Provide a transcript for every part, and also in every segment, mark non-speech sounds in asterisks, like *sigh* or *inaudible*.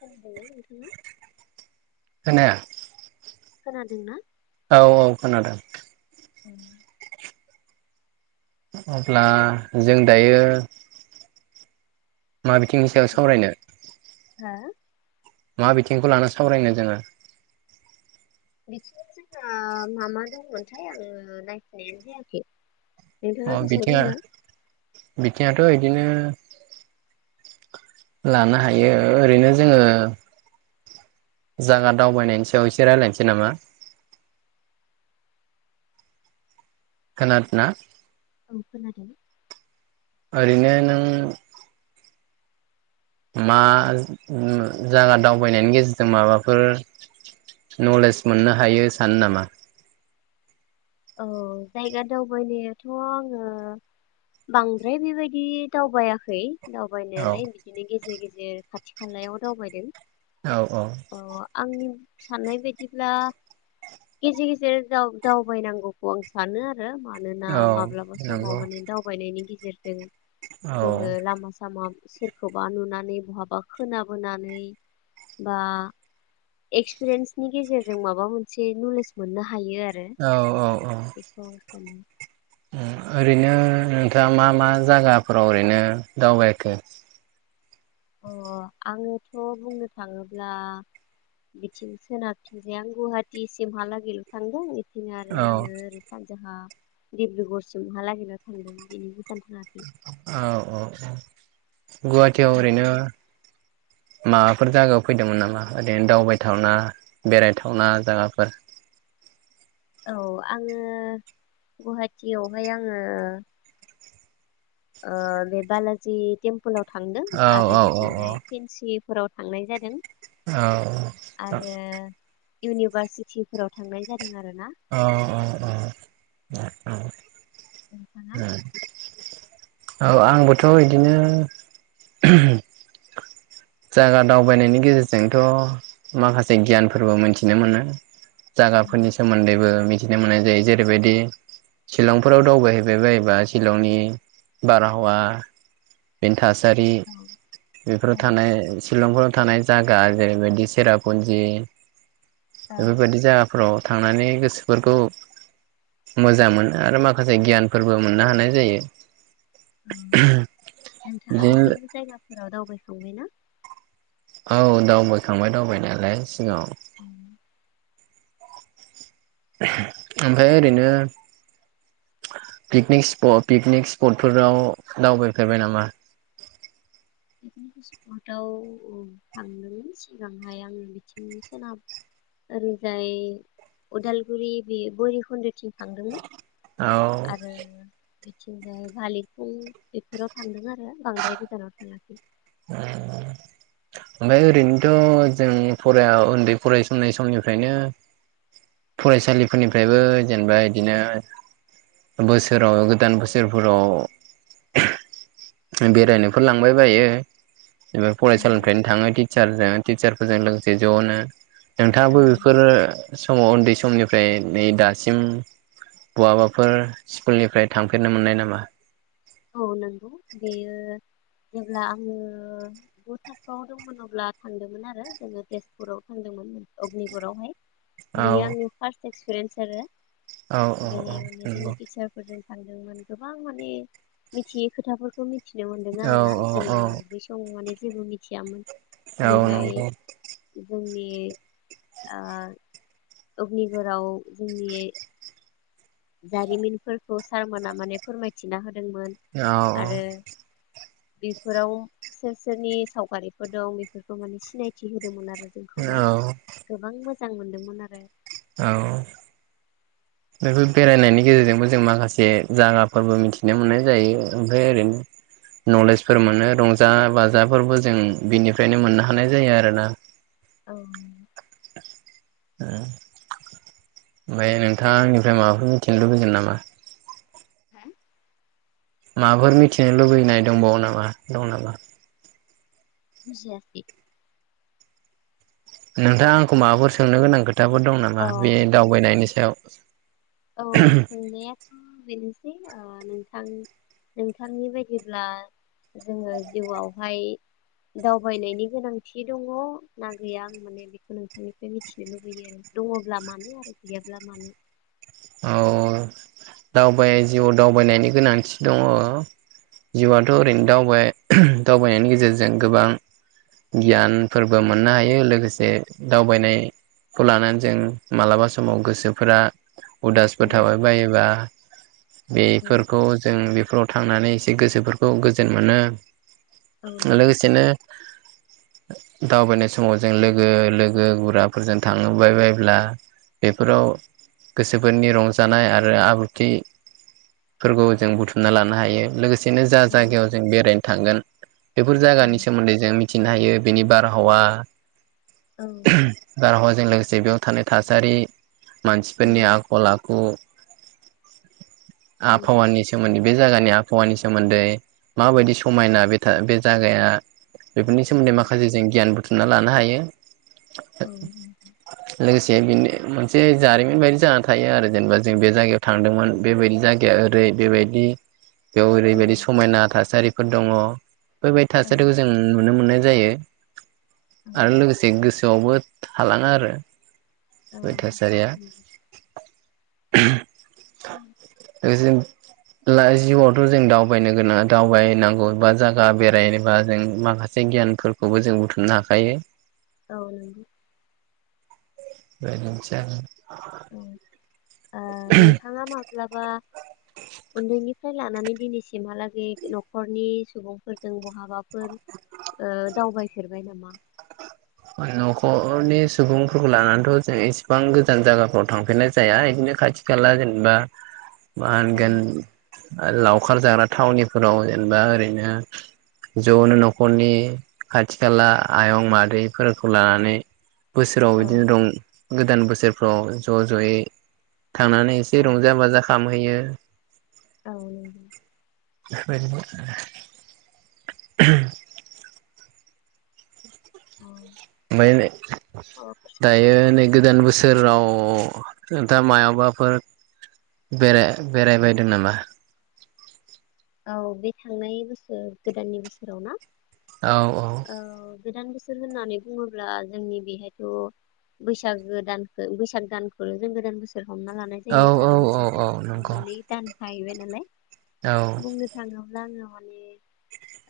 खोनादों ना नोंथाङा? खोनाया। खोनादोंना? औ औ खोनादों। उम अब्ला जों दायो। मा बिथिंनि सायाव सावरायनो। हो मा बिथिंखौ लाना सावरायनो जोङो। बिदिनो जोंहा मा मा दंमोनथाय आङो नायफैनायानो जायाखै। नोंथाङा अ गोसोआव बिथिङा दंना? बिथिङाथ बिदिनो लानो हायो ओरैनो जोङो जागा दावबायनायनि सायाव एसे रायलायनोसै नामा? खोनानादोंना। ‌ *unintelligible* ओरैनो नों मा जाइगा दावबायनायनि गेजेरजों माबाफोर नलेज मोननो हायो सानो नामा? औ जायगा दावबायनायाथ आङो बांद्राय बेबायदि दावबायाखै औ दावबायनायालाय बिदिनो गेजेर गेजेर खाथि खालायाव दावबायदों। औ औ अ आंनि साननाय बायदिब्ला गेजेर गेजेर दाव दाव बायनांगौखौ आं सानो आरो आरो मानोना औ माब्लाबा समाव नंगौ माने दावबायनायनि गे जेरजों औ जोड़ो लामा सामा सोरखौबा नुनानै बहाबा खोनाबोनानै बा एक्सपिरियेन्सनि गेजेरजों माबा मोनसे नलेज मोननो हायो आरो। औ औ औ बेखौ आं सानो ओ ओरैनो नोंथाङा मा मा जायगाफोराव ओरैनो दावबायखो अ आङोथ' बुंनो थाङोब्ला बिथिं सोनाबथिंजाय आं गुवाहाटिसिमहालागै थांदों। बिदिनो आरो औ आंङो ओरै सानजाहा डिब्रुगरसिमहालागैल थांदों बेनि गोजान थाङाखै औ-औ-औ गुवाहाटियाव ओरैनो नोंथाङा माबाफोर जागायाव फैदोंमोन नामा ओरैनो दावबायथावना बेरायथावना जायगाफोर औ आङो गुवाहाटियावहाय आङो ओ बे बालाजि तेम पललाव थांदों औ आरो औ औ औ बिथिंजाय फेनसि फोराव थांनाय जादों। औ ओ आरो इउनिभारसिटिफोराव थांनाय जादों आरोना अ अ अ औ। नोंथाङा ओं औ आंबोथ इदिनो जायगा दावबायनायनि गेजेरजोंथ' माखासे गियानफोरबो मोनथिनो मोनो। जाइगाफोरनि सोमोन्दैबो मिथि मिथिनो मोननाय जायो जेरैबायदि शिलंफोराव दावबायहैबाय बायोबा शिलंनि बारहावा बेनि थासारि औ बेफोर एह शिलंफोराव थानाय जायगा जेरैबायदि सेरापुन्जि औ बेफोरबायदि जायगाफोराव थांनानै गोसोफोरखौ मोजां मोनो आरो माखासे गियानफोरबो मोननो हानाय जायो। नोंथाङा बिदिनो बेफोर जायगाफोराव दाव बायखांबाय ना औ दावबायखांबाय दावबायनायालाय सिगाङाव। उम ओमफाय ओरैनो पिकनिक स्टक, पिकनिक स्पटफोराव दावबायफेरबाय नामा? पिकनिक स्पटाव थांदोंमोन सिगांहाय आङो बिथिं सोनाब ओरैजाय उदालगुरि बे भैरुखुन्दुथिं थांदोंमोन औ आरो बिथिंजाय भालिफुं बेफोराव थांदों आरो बांद्राय गोजानाव थाङाखै। ओ ओमफाय ओरैनोथ' जों फराय औ उन्दै फरायसिलि समनिफ्रायनो फरायसालिफोरनिफ्रायबो जेनेबा बिदिनो बोसोराव गोदान बोसोरफोराव बेरायनोफोर लांबाय बायो। एबा औ फरायसालिनिफ्रायनो थाङो टिसारजों, टिसारफोरजों लोगोसे ज'नो। नोंथाङाबो औ बेफोरो समाव, उन्दै समनिफ्राय नै दासिम बहाबाफोर स्कुलनिफ्राय थांफेरनो मोननाय नामा? औ नंगौ बेयो जेब्ला आङो गु थाखोआव दंमोन अब्ला थांदोंमोन आरो जोङो तेजपुराव थांदोंमोन अग्निगरावहाय। औ बियो आंनि फार्स एक्सपिरेन्स आरो औ औ औ बेनि माने जोङो नंगौ टिचारफोरजों सानदोंमोन गोबां माने मिथियै खोथाफोरखौ मि थिनो मोन्दों आरो औ ना औ औ जोङो बै समाव माने जेबो मिथियामोन औ बेहाय नंगौ जोंनि इ ओ। अग्निगराव जोंनि जारिमिनफोरखौ सारमोना माने फोरमायथिना होदों। मोन औ आरो बेफोराव सोर सोरनि सावगारिफोर दं बेफोरखौ माने सिनायथि होदोंमोन आरो। औ जोंखौहाय गोबां मोजां मोजां मोनदोंमोन आरो औ बेफोर बेरायनायनि गेजेरजोंबो जों माखासे जागाफोरबो मिथिनो मोननाय जायो ओमफ्राय ओरैनो नलेजफोर मोनो रंजा-बाजा जा फोरबो जों बिनिफ्रायनो मोननो हानाय जायो आरोना औ। ओ ओमफाय नोंथाङा आंनिफ्राय माबाफोर मिथिनो लुबैगोन नामा? हो माबाफोर मिथिनो लुबैनाय दंबावो नामा? दं नामा? बुजियाखै नोंथाङा आंखौ माबाफोर सोंनो गोनां खो थाफोर दं अ नामा बे दावबायनायनि सायाव? औ सोंनायाथ' बेनो। ओ नोंथां नोंथांनि बायदिब्ला जोङो जिउआवहाय दावबायनायनि गोनांथि दङ ना गैया आं माने बेखौ नोंथांनिफ्राय मिथिनो लुबैयो आरो दङब्ला मानो आरो गैयाब्ला मानो? औ दावबाय जिउआव दावबायनायनि गोनांथि दङ जिउआथ' ओरैनो दावबाय दावबायनायनि गेजेरजों गोबां गियान। फोरबो औ मोननो हायो लोगोसे दावबायनायखौ लानानै जों मालाबा समाव गोसोफोरा। औ उदासफोर थाबाय बायोबा औ बेफोरखौ जों बेफोराव थांनानै एसे गोसोफोरखौ गोजोन मोनो। औ लोगोसेनो दावबायनाय समाव जों लोगो लोगो गुराफोरजों थांबाय बायोब्ला बेफोराव गोसोफोरनि रंजानाय आरो आब्रुथिफोरखौ जों बुथुमना लानो हायो लोगोसे बिदिनो जा नंगौ जायगायाव जों बेरायनो थांगोन। बेफोर औ जागानि सोमोन्दै जों मिथिनो थायो बिनि बारहावा औ। जों लोगोसे बेयाव थानाय थासारि मानसि औ फोरनि आखल आखु नंगौ आबहावानि सोमोन बे जागानि आबहावानि सोमोन्दै माबायदि समायना बे बे जागाया। बेफोरनि सोमोन्दै औ माखासे जों गियान बुथुमना लानो हायो। औ दे बिनो मोनसे जारिमिन बे बदि जाना थायो आरो जेनेबा जों बे जायगायाव थांदोंमोन बेबायदि जायगाया ओरै बेबायदि। बेयाव औ ओरैबायदि समायना थासारि। फोर दंङ। बेफोरबायदि औ थासारिखौ जों नुनो मोननाय जायो आरो लोगोसे गोसो रावबो थालाङा आरो। औ बे थासारिया *inaudible* बे जों ला जिउआवथ' जों दावबायनो गोनां दावबायनांगौ बा जायगा बेरायबा जों माखासे गियानफोरखौबो जों बुथुमनो हाखायो। औ नंगौ *unintelligible* औ ओ नोंथाङा ओ माब्लाबा उन्दैनिफ्राय लानानै दिनैसिमहालागै न'खरनि सुबुंफोरजों बहाबाफोर ओ दावबायफेरबाय नामा? न'खरनि सुबुंफोरखौ लानानैथ' जों इसिबां गोजान जायगाफ्राव थांफेरनाय जाया बिदिनो खाथि खाला जेनेबा मा औ होनगोन? ओ लावखार जाना थावनिफोराव जेनेबा ओरैनो ज'नो न'खरनि खाथि खाला आयं मादै फोरखौ लानानै। बोसोराव औ बिदिनो दं गोदान बोसोर फ्र ज'ज'यै थांनानै औ एसे रंजा बाजा खामहैयो। औ नंगौ *inaudible* *inaudible* औ *unintelligible* दायो नै गोदान बोसो बोसोराव दा मायावबाफोर बे बेरायबायदों नामा? औ बे थांनाय बोसोर गोदाननि बोसोराव ना? औ औ गोदान बोसोर होननानै बुङोब्ला जोंनि बेहायथ' बैसागो दानखौ बैसाग दानखौ जों गोदान बोसोर हमना लानाय औ जायो औ आरो औ बिथिं औ जाय नंगौ मोननै दान थाहैबाय नालाय औ बुंनो थाङोब्ला आङो माने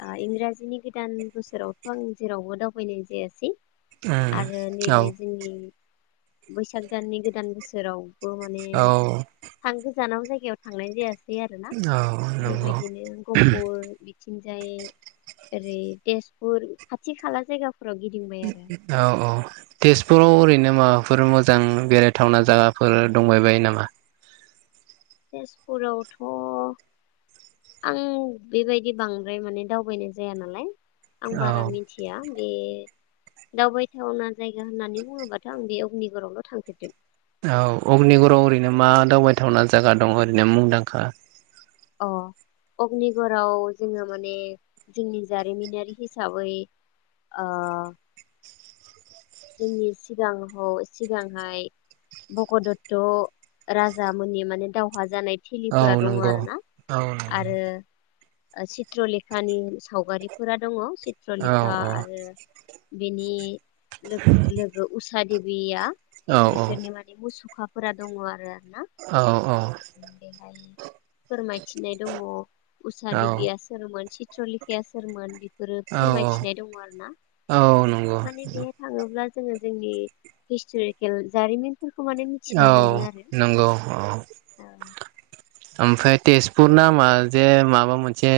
ओ इंराजिनि गोदान बोसोरावथ' आं जेरावबो दावबायनाय जायासै। उम आरो नैबे औ जोंनि बैसाग दाननि गोदान बोसोराव बो माने औ *unintelligible* जानाव जायगायाव थांनाय जायास औ। नंगौ बेबायदिनो गहफुर थिंजाय ओरै तेजपुर खाथि खाला जायगा औ औ तेजपुर ओरैनो माबाफोर मोजां बेरायथावना जागाफोर दंबाय बायो नामा? तेजपुरावथ' आं बेबायदि बांद्राय माने दावबायनाय जाया नालाय आं औ बारा मिथिया। बे दावबायथावना जायगा होननानै बुङोबाथ' आं बे अग्निगरावल' थांफेरदों। औ अग्निगराव ओरैनो मा दावबायथावना जागा दं ओरैनो मुंदांखा? अ अग्निगराव जोङो माने जोंनि जारिमिनारि हिसाबै ओ जोंनि सिगाङाव सिगांहाय भगदत्त राजामोनि माने दावहा जानाय औ थिलिफोरा दङ नंगौ आरोना औ आरो ओ चित्र लेखानि सावगारिफोरा दङ। औ चित्रलेखा आरो बेनि लोगो उसादेबिया औ बिसोरनि माने मुसु अखाफोरा दङ आरो *inaudible* औ फोरमायथिनाय दङ उसा देबिया सोरमोन चित्रलेखाया सोरमोन? बेफोरो औ फोरमायथिनाय दङ आरो ना औ नंगौ माने बे थाङोब्ला जोङो जोंनि हिसतरिखेल जारिमिन औ नंगौ अ ओमफ्राय तेजपुर नामा जे माबा मोनसे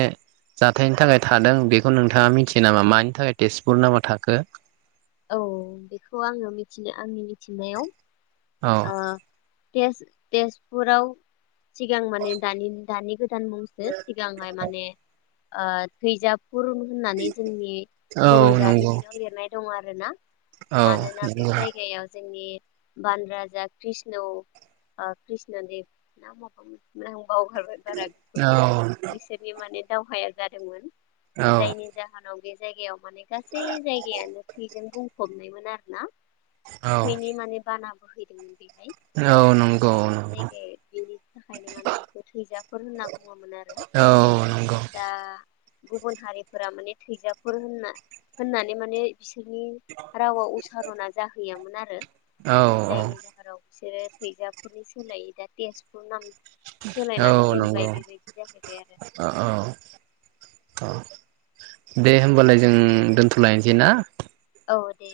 जाथायनि थाखाय थादों बेखौ नोंथाङा मिथियो नामा मानि थाखाय तेजपुर नामा थाखो? औ बेखौ आङो मिथिनो आंनि मिथिनायाव औ तेज-तेजपुराव सिगां माने दानि दानि गो भुटान मुंसो सिगांहाय माने ओ थैजाब। रुल होननानै जोंनि बर' औ नंगौ जारिमिनाव लिरनाय दं आरो। ना औ मानोना बे नंगौ जायगायाव जोंनि बान राजा रा कृष्ण ओ कृष्णदे ना बावगारबाय बारा गोसोयाव गैया औ बिसोरनि माने दावहाया जादोंमोन। औ जायनि जाहोनाव जायगायाव माने। गासै जायगायानो थैजों बुं हमनायमोन आरो ना औ थैनि माने बाना *inaudible* बेहाय औ नंगौ बे नंगौ जायगायाव बेनि थाखायनो माने बेखौ थैजाफोर होनना बुङोमोन आरो औ नंगौ दा गुबुन हारिफोरा माने थैजाफोर होनना होननानै माने बिसोरनि रावाव उसारना जाहैयामोन। नारो औ औ जायनि जाहोनाव बिसोरो फैजाफुरनि सोलाययै दा तेजपुर नाम औ सोलायनानै दोनबाय नंगौ बेबायदि जाहैबाय आरो ओ औ अ दे होमबालाय जों दोनथलायनोसै ना औ दे।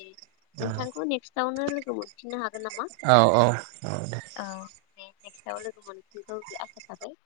नोंथांखौ नेक्स्ट आवनो लोगो मोनफिननो हा औ औ औ दे। दे नेक्स्टआव लोगो मोनफिनगौ आसा थाबाय।